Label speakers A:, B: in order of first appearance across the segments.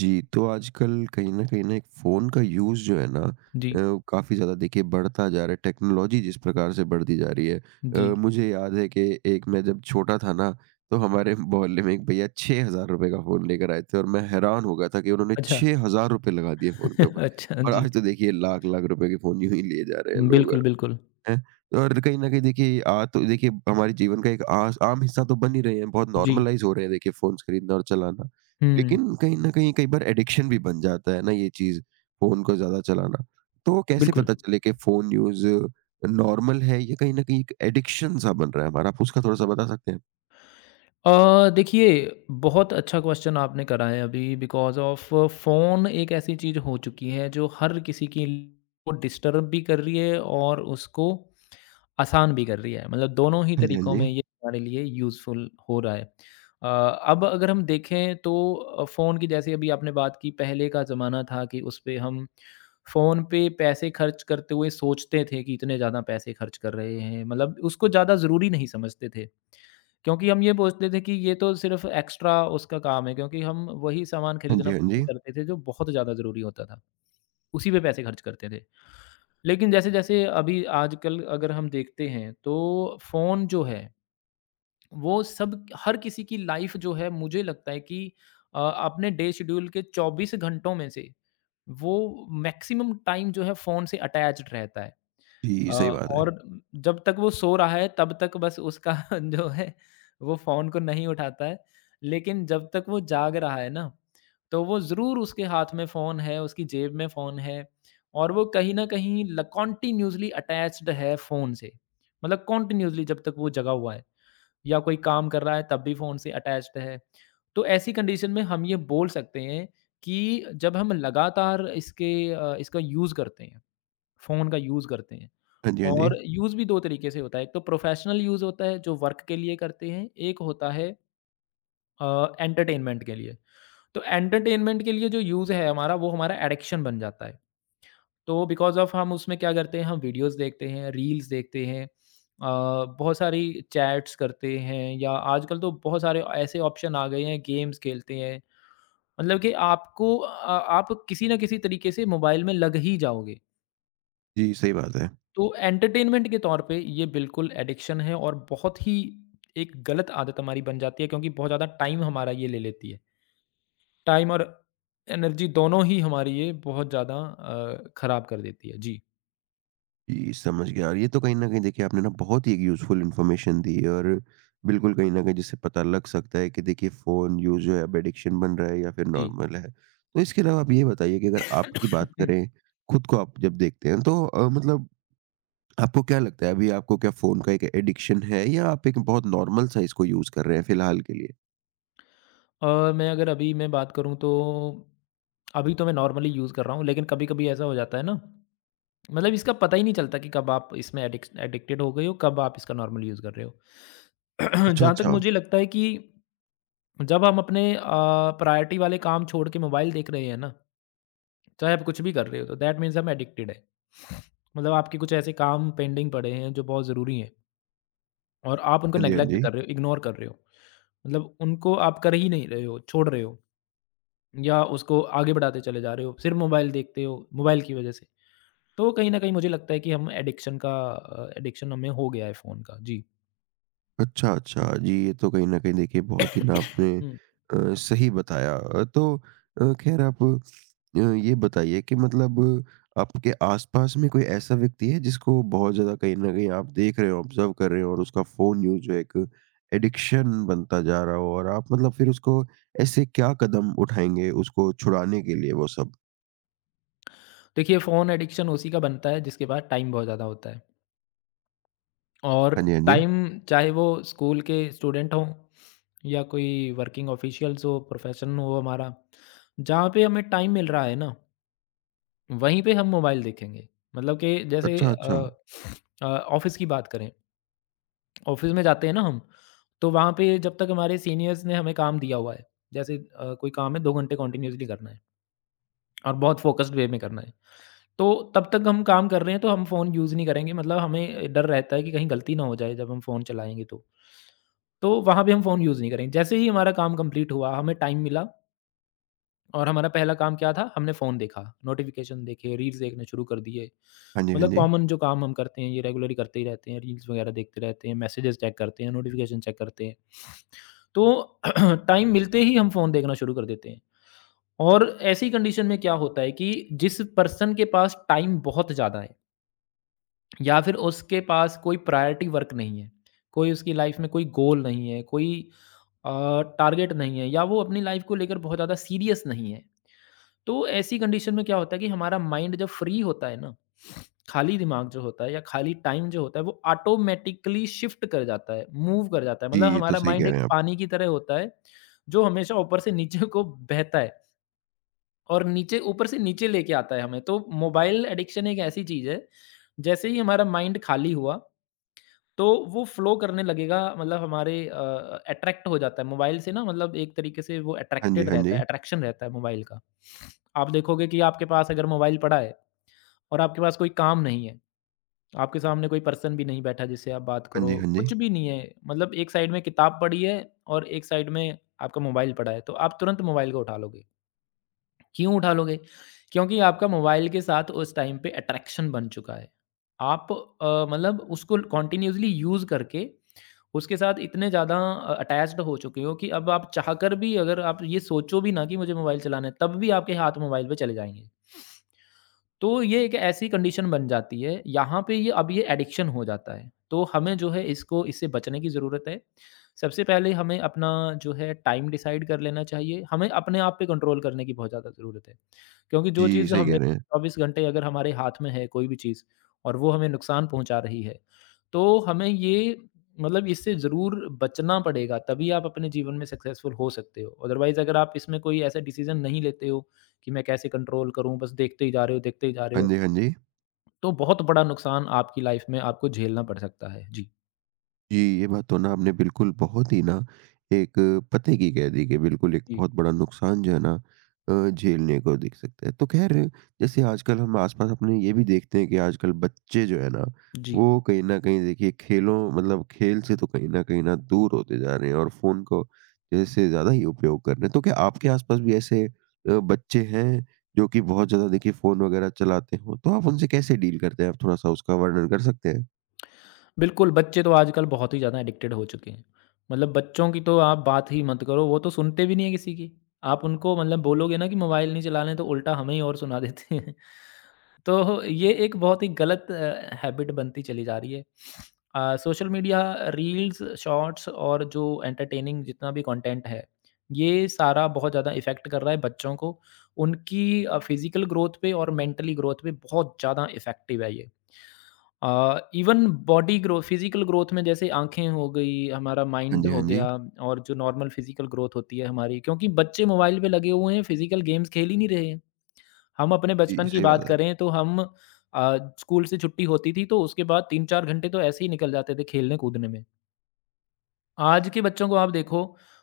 A: जी, तो आजकल कहीं न कहीं ना एक फ़ोन का यूज़ जो है ना
B: जी,
A: काफ़ी ज़्यादा देखिए बढ़ता जा रहा है, टेक्नोलॉजी जिस प्रकार से बढ़ती जा रही है। अ,
B: जी।
A: मुझे याद है कि एक मैं जब छोटा था ना, तो हमारे मोहल्ले में एक भैया ₹6000 का फ़ोन लेकर आए थे और मैं हैरान हो गया था कि उन्होंने
B: अच्छा,
A: ₹6000 लगा दिए फ़ोन के ऊपर।
B: अच्छा
A: और
B: जी।
A: आज तो देखिए लाख-लाख रुपए के फ़ोन यूँ ही लिए जा रहे हैं लोग।
B: बिल्कुल, बिल्कुल।
A: हैं। और कहीं न कहीं देखिए आ तो देखिए हमारे जीवन का एक आस आम हिस्सा तो बन ही रहे हैं, बहुत
B: जी।
A: नॉर्मलाइज़ हो रहे हैं देखिए फ़ोन्स खरीदना और चलाना।
B: हुँ,
A: लेकिन कहीं न कहीं कई बार एडिक्शन भी बन जाता है ना ये चीज़, फ़ोन को ज़्यादा चलाना। तो कैसे
B: बिल्कुल।
A: पता चले कि फ़ोन यूज़ नॉर्मल है या कहीं न कहीं एक एडिक्शन सा बन रहा है हमारा? आप उसका थोड़ा-सा बता सकते हैं?
B: देखिए, बहुत अच्छा क्वेश्चन आपने करा है अभी। बिकॉज़ ऑफ़ फ़ोन एक ऐसी चीज़ हो चुकी है जो हर किसी की को डिस्टर्ब भी कर रही है और उसको आसान भी कर रही है। मतलब दोनों ही
A: हाँ जी, हाँ
B: तरीकों
A: जी।
B: में ये हमारे लिए यूज़फुल हो रहा है। अब अगर हम देखें तो फ़ोन की, जैसे अभी आपने बात की, पहले का ज़माना था कि उस पे हम फ़ोन पे पैसे खर्च करते हुए सोचते थे कि इतने ज़्यादा पैसे खर्च कर रहे हैं। मतलब उसको ज़्यादा ज़रूरी नहीं समझते थे। क्योंकि हम ये सोचते थे कि ये तो सिर्फ़ एक्स्ट्रा उसका काम है, क्योंकि हम वही सामान
A: हाँ
B: खरीदना
A: जी, हाँ
B: पसंद
A: जी।
B: करते थे जो बहुत ज़्यादा ज़रूरी होता था। उसी पे पैसे खर्च करते थे। लेकिन जैसे-जैसे अभी आजकल अगर हम देखते हैं, तो फ़ोन जो है, वो सब हर किसी की लाइफ़ जो है, मुझे लगता है कि अपने डे शेड्यूल के 24 घंटों में से, वो मैक्सिमम टाइम जो है फ़ोन से अटैच्ड रहता है।
A: जी, सही बात है।
B: और जब तक वो सो रहा है तब तक बस उसका जो है, वो फ़ोन को नहीं उठाता है। लेकिन जब तक वो जाग रहा है ना, तो वो ज़रूर, उसके हाथ में फ़ोन है, उसकी जेब में फ़ोन है और वो कहीं न कहीं ल कॉन्टिन्यूअसली अटैच्ड है फ़ोन से। मतलब कॉन्टिन्यूअसली जब तक वो जगा हुआ है या कोई काम कर रहा है, तब भी फ़ोन से अटैच्ड है। तो ऐसी कंडीशन में हम ये बोल सकते हैं कि जब हम लगातार इसका यूज़ करते हैं, फ़ोन का यूज़ करते हैं।
A: हाँ जी, हाँ जी।
B: और यूज़ भी 2 तरीके से होता है, एक तो प्रोफ़ेशनल यूज़ होता है जो वर्क के लिए करते हैं, एक होता है एंटरटेनमेंट के लिए। तो एंटरटेनमेंट के लिए जो यूज़ है हमारा, वो हमारा एडिक्शन बन जाता है। तो बिकॉज़ ऑफ़ हम उसमें क्या करते हैं, हम वीडियोज़ देखते हैं, रील्स देखते हैं, बहुत सारी चैट्स करते हैं, या आजकल तो बहुत सारे ऐसे ऑप्शन आ गए हैं, गेम्स खेलते हैं। मतलब कि आप किसी न किसी तरीके से मोबाइल में लग ही जाओगे।
A: जी, सही बात है।
B: तो एंटरटेनमेंट के तौर पे ये बिल्कुल एडिक्शन है और बहुत ही एक गलत आदत हमारी बन जाती है, क्योंकि बहुत ज़्यादा टाइम हमारा ये ले लेती है। टाइम और एनर्जी दोनों ही हमारी ये बहुत ज़्यादा खराब कर देती है। जी,
A: जी, समझ गया। और ये तो कहीं न कहीं देखिए आपने ना बहुत ही एक यूज़फुल इन्फॉर्मेशन दी है और बिल्कुल कहीं न कहीं जिससे पता लग सकता है कि देखिए फ़ोन यूज़ जो है अब एडिक्शन बन रहा है या फिर
B: जी।
A: नॉर्मल है। तो इसके अलावा आप ये बताइए कि अगर आपकी बात
B: हुँ,
A: करें, खुद को आप जब देखते हैं तो मतलब आपको क्या लगता है अभी आपको क्या फ़ोन का एक एडिक्शन है या आप एक बहुत नॉर्मल सा इसको यूज़ कर रहे हैं फिलहाल के लिए?
B: और मैं अगर अभी मैं बात करूँ तो अभी तो मैं नॉर्मली यूज़ कर रहा हूँ, लेकिन कभी-कभी ऐसा हो जाता है ना, मतलब इसका पता ही नहीं चलता कि कब आप इसमें एडिक्स एडिक्टेड हो गए हो, कब आप इसका नॉर्मल यूज़ कर रहे हो।
A: अच्छा,
B: जहाँ तक
A: अच्छा।
B: मुझे लगता है कि जब हम अपने प्रायोरिटी वाले काम छोड़ के मोबाइल देख रहे हैं ना, चाहे आप कुछ भी कर रहे हो, तो दैट मीन्स हम एडिक्टेड है। मतलब आपके कुछ ऐसे काम पेंडिंग पड़े हैं जो बहुत ज़रूरी हैं, और आप उनको
A: हाँ जी, हाँ
B: नेग्लेक्ट
A: जी।
B: कर रहे हो, इग्नोर कर रहे हो, मतलब उनको आप कर ही नहीं रहे हो, छोड़ रहे हो, या उसको आगे बढ़ाते चले जा रहे हो, सिर्फ मोबाइल देखते हो, मोबाइल की वजह से। तो कहीं ना कहीं मुझे लगता है कि हम एडिक्शन का एडिक्शन हमें हो गया है फ़ोन का, जी।
A: अच्छा, अच्छा। जी, ये तो कहीं न कहीं देखिए बहुत ही ना आपने
B: हम्म।
A: सही बताया। ख़ैर आप ये बताइए कि मतलब आपके आस-पास में कोई ऐसा व्यक्ति है जिसको बहुत ज़्यादा कहीं न कहीं आप देख रहे हो, ऑब्ज़र्व कर रहे हो और उसका फ़ोन यूज़ जो है एक एडिक्शन बनता जा रहा हो और आप मतलब फिर उसको ऐसे क्या कदम उठाएँगे उसको छुड़ाने के लिए वो सब?
B: देखिए, फ़ोन एडिक्शन उसी का बनता है जिसके पास टाइम बहुत ज़्यादा होता है। और
A: हाँ जी, हाँ जी।
B: टाइम, चाहे वो स्कूल के स्टूडेंट हों या कोई वर्किंग ऑफिशियल्स हो, प्रोफेशन हो हमारा, जहाँ पे हमें टाइम मिल रहा है ना, वहीं पे हम मोबाइल देखेंगे। मतलब कि जैसे
A: अच्छा, अच्छा।
B: अ, अ, ऑफिस की बात करें, ऑफिस में जाते हैं ना हम, तो वहाँ पे जब तक हमारे सीनियर्स ने हमें काम दिया हुआ है, जैसे, कोई काम है दो घंटे कंटिन्यूसली करना है और बहुत फोकस्ड वे में करना है, तो तब तक हम काम कर रहे हैं, तो हम फ़ोन यूज़ नहीं करेंगे। मतलब हमें डर रहता है कि कहीं गलती ना हो जाए जब हम फ़ोन चलाएँगे तो। तो वहाँ भी हम फ़ोन यूज़ नहीं करेंगे। जैसे ही हमारा काम कंप्लीट हुआ, हमें टाइम मिला और हमारा पहला काम क्या था? हमने फ़ोन देखा, नोटिफ़िकेशन देखे, रील्स देखने शुरू कर दिए।
A: हाँ जी, हाँ
B: मतलब
A: जी।
B: कॉमन जो काम हम करते हैं, ये रेगुलरली करते ही रहते हैं, रील्स वगैरह देखते रहते हैं, मैसेजेस चेक करते हैं, नोटिफ़िकेशन चेक करते हैं। तो टाइम मिलते ही हम फ़ोन देखना शुरू कर देते हैं। और ऐसी कंडीशन में क्या होता है कि जिस पर्सन के पास टाइम बहुत ज़्यादा है, या फिर उसके पास कोई प्रायोरिटी वर्क नहीं है, कोई उसकी लाइफ में कोई गोल नहीं है, कोई अ, टारगेट नहीं है, या वो अपनी लाइफ को लेकर बहुत ज़्यादा सीरियस नहीं है। तो ऐसी कंडीशन में क्या होता है कि हमारा माइंड जब फ्री होता है ना, खाली दिमाग जो होता है या खाली टाइम जो होता है, वो ऑटोमेटिकली शिफ्ट कर जाता है, मूव कर जाता है।
A: जी,
B: मतलब
A: ये तो
B: हमारा
A: सही
B: माइंड
A: कह रहे
B: एक
A: हैं आप।
B: पानी की तरह होता है, जो हमेशा ऊपर से नीचे को बहता है और नीचे ऊपर से नीचे लेके आता है हमें। तो मोबाइल एडिक्शन एक ऐसी चीज़ है, जैसे ही हमारा माइंड खाली हुआ, तो वो फ़्लो करने लगेगा। मतलब अट्रैक्ट हो जाता है मोबाइल से ना, मतलब एक तरीके से वो
A: हाँ जी,
B: अट्रैक्टेड
A: हाँ
B: रहता
A: जी।
B: है, अट्रैक्शन रहता है मोबाइल का। आप देखोगे कि आपके पास अगर मोबाइल पड़ा है और आपके पास कोई काम नहीं है, आपके सामने कोई पर्सन भी नहीं बैठा जिससे आप बात
A: हाँ
B: करो,
A: जी, हाँ जी।
B: कुछ भी नहीं है, मतलब एक साइड में किताब पड़ी है और एक साइड में आपका मोबाइल पड़ा है, तो आप तुरंत मोबाइल को उठा लोगे। क्यों उठा लोगे? क्योंकि आपका मोबाइल के साथ उस टाइम पे अट्रैक्शन बन चुका है। मतलब उसको कॉन्टिन्यूअसली यूज़ करके उसके साथ इतने ज़्यादा अटैच्ड हो चुके हो कि अब आप चाहकर भी, अगर आप ये सोचो भी ना कि मुझे मोबाइल चलाना है, तब भी आपके हाथ मोबाइल पे चले जाएँगे। तो ये एक ऐसी कंडीशन बन जाती है, यहाँ पे ये, अब ये एडिक्शन हो जाता है। तो हमें जो है इसको इससे बचने की ज़रूरत है। सबसे पहले हमें अपना जो है टाइम डिसाइड कर लेना चाहिए। हमें अपने आप पे कंट्रोल करने की बहुत ज़्यादा ज़रूरत है। क्योंकि जो
A: जी,
B: चीज़
A: सही
B: हमें
A: कह रहे हैं।
B: 24 घंटे अगर हमारे हाथ में है, कोई भी चीज़ और वो हमें नुकसान पहुँचा रही है, तो हमें ये, मतलब इससे ज़रूर बचना पड़ेगा, तभी आप अपने जीवन में सक्सेसफुल हो सकते हो। अदरवाइज़ अगर आप इसमें कोई ऐसा डिसीज़न नहीं लेते हो कि मैं कैसे कंट्रोल करूँ, बस देखते ही जा रहे हो, देखते ही जा रहे
A: हाँ
B: हो।
A: जी, हाँ जी।
B: तो बहुत बड़ा नुकसान आपकी लाइफ़ में आपको झेलना पड़ सकता है। जी।
A: जी, ये बात तो ना आपने बिल्कुल बहुत ही ना एक पते की कह दी कि बिल्कुल एक
B: जी,
A: बहुत बड़ा नुकसान जो है ना झेलने को दिख सकता है। तो ख़ैर जैसे आजकल हम आस-पास अपने ये भी देखते हैं कि आजकल बच्चे जो है ना,
B: जी।
A: वो कहीं न कहीं देखिए खेलों मतलब खेल से तो कहीं न कहीं ना दूर होते जा रहे हैं और फ़ोन को जैसे ज़्यादा ही उपयोग कर रहे हैं। तो क्या आपके आस-पास भी ऐसे बच्चे हैं जो कि बहुत ज़्यादा देखिए फ़ोन वग़ैरह चलाते हों? तो आप उनसे कैसे डील करते हैं? आप थोड़ा-सा उसका वर्णन कर सकते हैं?
B: बिल्कुल, बच्चे तो आजकल बहुत ही ज़्यादा एडिक्टेड हो चुके हैं। मतलब बच्चों की तो आप बात ही मत करो, वो तो सुनते भी नहीं हैं किसी की। आप उनको, मतलब बोलोगे ना कि मोबाइल नहीं चलाने, तो उल्टा हमें ही और सुना देते हैं। तो ये एक बहुत ही गलत हैबिट बनती चली जा रही है। सोशल मीडिया, रील्स, शॉर्ट्स और जो एंटरटेनिंग जितना भी कंटेंट है, ये सारा बहुत ज़्यादा इफ़ेक्ट कर रहा है बच्चों को। उनकी फिज़िकल ग्रोथ पे और मेंटली ग्रोथ पे बहुत ज़्यादा इफ़ेक्टिव है ये। Even body grow physical growth में जैसे आँखें हो गई, हमारा
A: हाँ
B: माइंड
A: जी, हाँ
B: हो गया,
A: जी।
B: और जो नॉर्मल फिज़िकल ग्रोथ होती है हमारी, क्योंकि बच्चे मोबाइल पे लगे हुए हैं, फिज़िकल गेम्स खेल ही नहीं रहे हैं। हम अपने
A: जी,
B: बचपन की
A: सही
B: बात
A: बात है।
B: करें तो हम स्कूल से छुट्टी होती थी, तो उसके बाद 3-4 घंटे तो ऐसे ही निकल जाते थे खेलने-कूदने में। आज के बच्चों को आप देखो,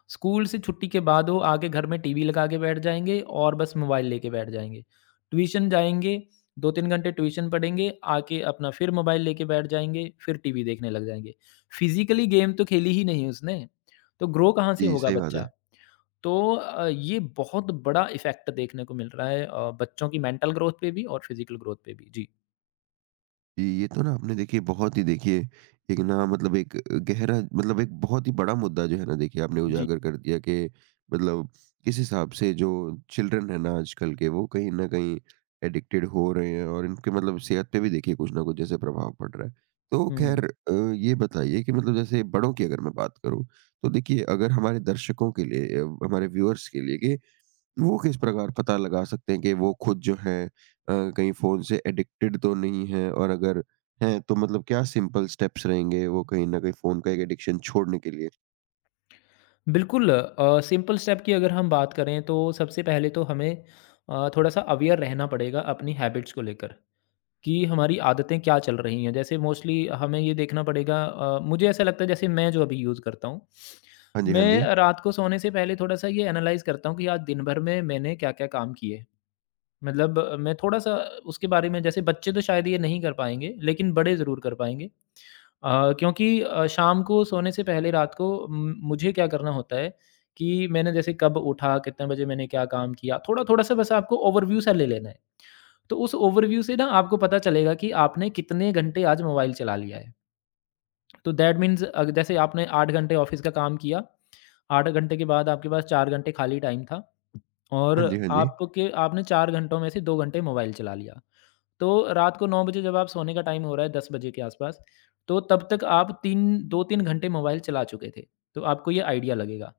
B: स्कूल से छुट्टी के बाद वो आके घर में टीवी लगा के बैठ जाएँगे और बस मोबाइल लेके बैठ जाएँगे। ट्यूशन जाएँगे, 2-3 घंटे ट्यूशन पढ़ेंगे, आके अपना फिर मोबाइल लेके बैठ जाएँगे, फिर टीवी देखने लग जाएँगे। फिज़िकली गेम तो खेली ही नहीं उसने, तो ग्रो कहाँ से
A: जी,
B: होगा
A: सही बात
B: बच्चा?
A: है।
B: तो ये बहुत बड़ा इफ़ेक्ट देखने को मिल रहा है बच्चों की मेंटल ग्रोथ पे भी और फिज़िकल ग्रोथ पे भी। जी।
A: जी, ये तो ना आपने देखिए बहुत ही देखिए एक ना मतलब एक गहरा मतलब एक बहुत ही बड़ा मुद्दा जो है ना देखिए आपने
B: जी।
A: उजागर कर दिया कि मतलब किस हिसाब से जो चिल्ड्रन है ना आजकल के वो कहीं न कहीं एडिक्टेड हो रहे हैं और इनके मतलब सेहत पे भी देखिए कुछ न कुछ जैसे प्रभाव पड़ रहा है। तो
B: हुँ।
A: खैर ये बताइए कि मतलब जैसे बड़ों की अगर मैं बात करूँ, तो देखिए अगर हमारे दर्शकों के लिए हमारे व्यूअर्स के लिए कि वो किस प्रकार पता लगा सकते हैं कि वो खुद जो है कहीं फ़ोन से एडिक्टेड तो नहीं है? और अगर हैं, तो मतलब क्या सिंपल स्टेप्स रहेंगे वो कहीं न कहीं फ़ोन का एक एडिक्शन छोड़ने के लिए?
B: बिल्कुल सिंपल स्टेप की अगर हम बात करें तो सबसे पहले तो हमें थोड़ा सा अवेयर रहना पड़ेगा अपनी हैबिट्स को लेकर कि हमारी आदतें क्या चल रही हैं। जैसे मोस्टली हमें ये देखना पड़ेगा मुझे ऐसा लगता है जैसे मैं जो अभी यूज़ करता हूँ,
A: हाँ जी, हाँ जी।
B: मैं रात को सोने से पहले थोड़ा सा ये एनालाइज करता हूँ कि आज दिन भर में मैंने क्या क्या काम किए। मतलब मैं थोड़ा सा उसके बारे में, जैसे बच्चे तो शायद ये नहीं कर पाएंगे लेकिन बड़े ज़रूर कर पाएंगे क्योंकि शाम को सोने से पहले रात को म मुझे क्या करना होता है कि मैंने जैसे कब उठा, कितने बजे मैंने क्या काम किया, थोड़ा-थोड़ा सा बस आपको ओवरव्यू सा ले लेना है। तो उस ओवरव्यू से ना आपको पता चलेगा कि आपने कितने घंटे आज मोबाइल चला लिया है। तो दैट मीन्स जैसे आपने 8 घंटे ऑफ़िस का काम किया, 8 घंटे के बाद आपके पास 4 घंटे खाली टाइम था और
A: हाँ जी, हाँ जी।
B: आपके आपने 4 घंटों में से 2 घंटे मोबाइल चला लिया। तो रात को 9 बजे जब आप सोने का टाइम हो रहा है 10 बजे के आसपास, तो तब तक आप 3 2-3 घंटे मोबाइल चला चुके थे, तो आपको ये आइडिया लगेगा।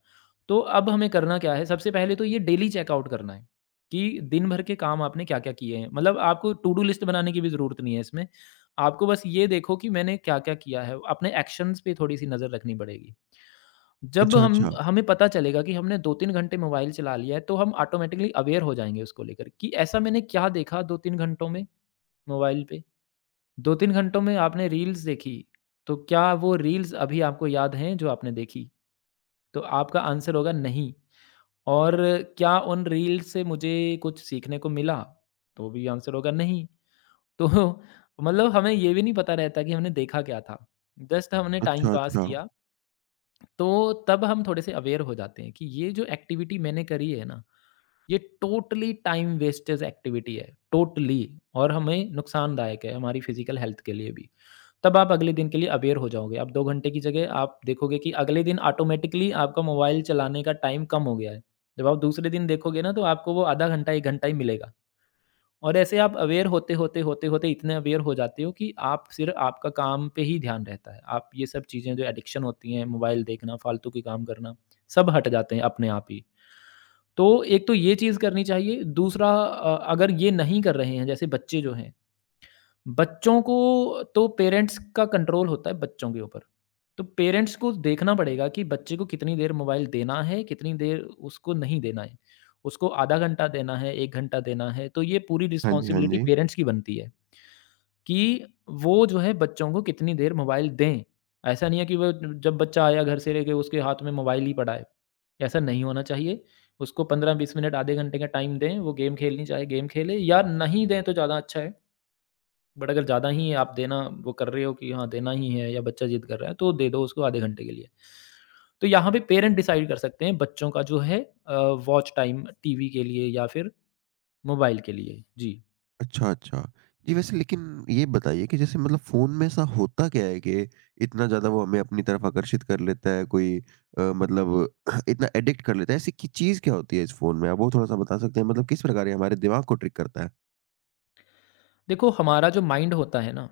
B: तो अब हमें करना क्या है, सबसे पहले तो ये डेली चेकआउट करना है कि दिन भर के काम आपने क्या-क्या किए हैं। मतलब आपको टू डू लिस्ट बनाने की भी ज़रूरत नहीं है इसमें। आपको बस ये देखो कि मैंने क्या-क्या किया है, अपने एक्शंस पे थोड़ी-सी नज़र रखनी पड़ेगी। जब
A: अच्छा,
B: हम
A: अच्छा।
B: हमें पता चलेगा कि हमने 2-3 घंटे मोबाइल चला लिया है, तो हम ऑटोमैटिकली अवेयर हो जाएँगे उसको लेकर कि ऐसा मैंने क्या देखा 2-3 घंटों में मोबाइल पे। 2-3 घंटों में आपने रील्स देखी, तो क्या वो रील्स अभी आपको याद हैं जो आपने देखी? तो आपका आंसर होगा नहीं। और क्या उन रील्स से मुझे कुछ सीखने को मिला? तो भी आंसर होगा नहीं। तो मतलब हमें ये भी नहीं पता रहता कि हमने देखा क्या था। जस्ट हमने हुँ। टाइम
A: अच्छा,
B: पास
A: अच्छा।
B: किया, तो तब हम थोड़े से अवेयर हो जाते हैं कि ये जो एक्टिविटी मैंने करी है ना, ये टोटली टाइम वेस्टेज एक्टिविटी है, टोटली, और हमें नुकसानदायक है हमारी फिज़िकल हेल्थ के लिए भी। तब आप अगले दिन के लिए अवेयर हो जाओगे। आप 2 घंटे की जगह आप देखोगे कि अगले दिन ऑटोमैटिकली आपका मोबाइल चलाने का टाइम कम हो गया है। जब आप दूसरे दिन देखोगे ना तो आपको वो आधा घंटा, 1 घंटा ही मिलेगा और ऐसे आप अवेयर होते, होते, होते, होते इतने अवेयर हो जाते हो कि आप सिर्फ़ आपका काम पे ही ध्यान रहता है। आप ये सब चीज़ें जो एडिक्शन होती हैं, मोबाइल देखना, फालतू के काम करना, सब हट जाते हैं अपने आप ही। तो एक तो ये चीज़ करनी चाहिए। दूसरा अगर ये नहीं कर रहे हैं, जैसे बच्चे जो हैं, बच्चों को तो पेरेंट्स का कंट्रोल होता है बच्चों के ऊपर। तो पेरेंट्स को देखना पड़ेगा कि बच्चे को कितनी देर मोबाइल देना है, कितनी देर उसको नहीं देना है। उसको आधा घंटा देना है, 1 घंटा देना है, तो ये पूरी
A: हाँ जी, हाँ
B: रिस्पॉन्सिबिलिटी
A: जी।
B: पेरेंट्स की बनती है कि वो जो है बच्चों को कितनी देर मोबाइल दें। ऐसा नहीं है कि वो, जब बच्चा आया घर से लेके उसके हाथ में मोबाइल ही पड़ा है। ऐसा नहीं होना चाहिए। उसको 15-20 मिनट आधे घंटे का टाइम दें, वो गेम खेलनी चाहे गेम खेले या नहीं दें तो ज़्यादा अच्छा है। बट अगर ज़्यादा ही आप देना वो कर रहे हो कि हाँ देना ही है या बच्चा ज़िद कर रहा है तो दे दो उसको आधे घंटे के लिए। तो यहाँ पे पेरेंट डिसाइड कर सकते हैं बच्चों का जो है अ, वॉच टाइम टीवी के लिए या फिर मोबाइल के लिए। जी।
A: अच्छा, अच्छा। जी, वैसे लेकिन ये बताइए कि जैसे मतलब फ़ोन में ऐसा होता क्या है कि इतना ज़्यादा वो हमें अपनी तरफ आकर्षित कर लेता है, कोई मतलब इतना एडिक्ट कर लेता है, ऐसी की चीज़ क्या होती है इस फ़ोन में? आप वो थोड़ा-सा बता सकते हैं? मतलब किस प्रकार ये हमारे दिमाग को ट्रिक करता है?
B: देखो, हमारा जो माइंड होता है ना,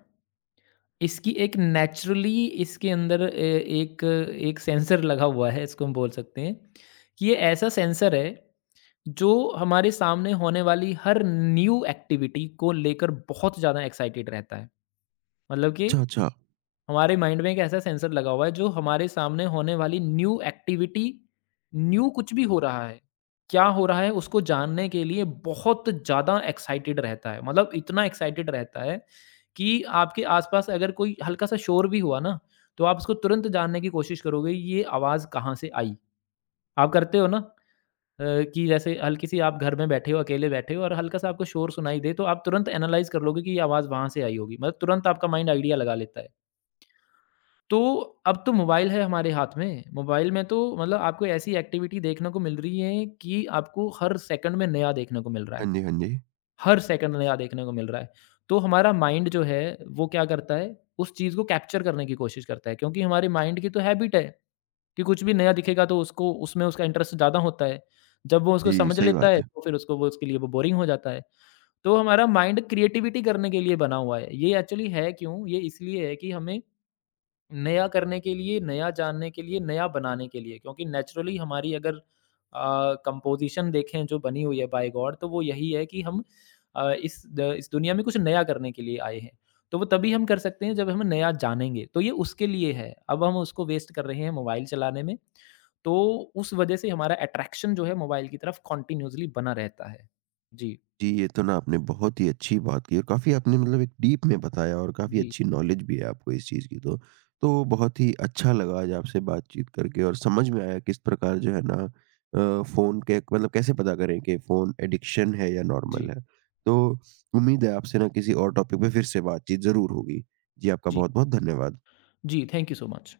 B: इसकी एक नेचुरली इसके अंदर एक एक सेंसर लगा हुआ है, इसको हम बोल सकते हैं, कि ये ऐसा सेंसर है जो हमारे सामने होने वाली हर न्यू एक्टिविटी को लेकर बहुत ज़्यादा एक्साइटेड रहता है। मतलब कि
A: अच्छा, अच्छा।
B: हमारे माइंड में एक ऐसा सेंसर लगा हुआ है जो हमारे सामने होने वाली न्यू एक्टिविटी, न्यू कुछ भी हो रहा है, क्या हो रहा है उसको जानने के लिए बहुत ज़्यादा एक्साइटेड रहता है। मतलब इतना एक्साइटेड रहता है कि आपके आसपास अगर कोई हल्का सा शोर भी हुआ ना, तो आप उसको तुरंत जानने की कोशिश करोगे ये आवाज़ कहाँ से आई। आप करते हो ना अ, कि जैसे हल्की सी आप घर में बैठे हो, अकेले बैठे हो और हल्का सा आपको शोर सुनाई दे तो आप तुरंत एनालाइज़ कर लोगे कि ये आवाज़ वहाँ से आई होगी। मतलब तुरंत आपका माइंड आइडिया लगा लेता है। तो अब तो मोबाइल है हमारे हाथ में, मोबाइल में तो मतलब आपको ऐसी एक्टिविटी देखने को मिल रही है कि आपको हर सेकंड में नया देखने को मिल रहा है,
A: हाँ जी, हाँ जी।
B: हर सेकंड नया देखने को मिल रहा है। तो हमारा माइंड जो है, वो क्या करता है, उस चीज़ को कैप्चर करने की कोशिश करता है क्योंकि हमारे माइंड की तो हैबिट है कि कुछ भी नया दिखेगा तो उसको उसमें उसका इंटरेस्ट ज़्यादा होता है। जब वो उसको
A: जी,
B: समझ
A: सही
B: लेता
A: बात
B: है
A: है।
B: तो फिर उसको वो उसके लिए वो बोरिंग हो जाता है। तो हमारा माइंड क्रिएटिविटी करने के लिए बना हुआ है। ये एक्चुअली है क्यों? ये इसलिए है कि हमें नया करने के लिए, नया जानने के लिए, नया बनाने के लिए, क्योंकि नेचुरली हमारी अगर कंपोज़िशन देखें जो बनी हुई है बाय गॉड तो वो यही है कि हम इस दुनिया में कुछ नया करने के लिए आए हैं। तो वो तभी हम कर सकते हैं जब हम नया जानेंगे, तो ये उसके लिए है। अब हम उसको वेस्ट कर रहे हैं मोबाइल चलाने में, तो उस वजह से हमारा अट्रैक्शन जो है मोबाइल की तरफ कंटीन्यूअसली बना रहता है। जी।
A: जी, ये तो ना आपने बहुत ही अच्छी बात की और काफ़ी आपने मतलब एक डीप में बताया और काफ़ी
B: जी।
A: अच्छी नॉलेज भी है आपको इस चीज़ की तो। तो बहुत ही अच्छा लगा आज आपसे बातचीत करके और समझ में आया किस प्रकार जो है ना फ़ोन के मतलब कैसे पता करें कि फ़ोन एडिक्शन है या
B: जी।
A: नॉर्मल है। तो उम्मीद है आपसे ना किसी और टॉपिक पे फिर से बातचीत ज़रूर होगी। जी, आपका
B: जी।
A: बहुत-बहुत धन्यवाद।
B: जी, थैंक यू सो मच।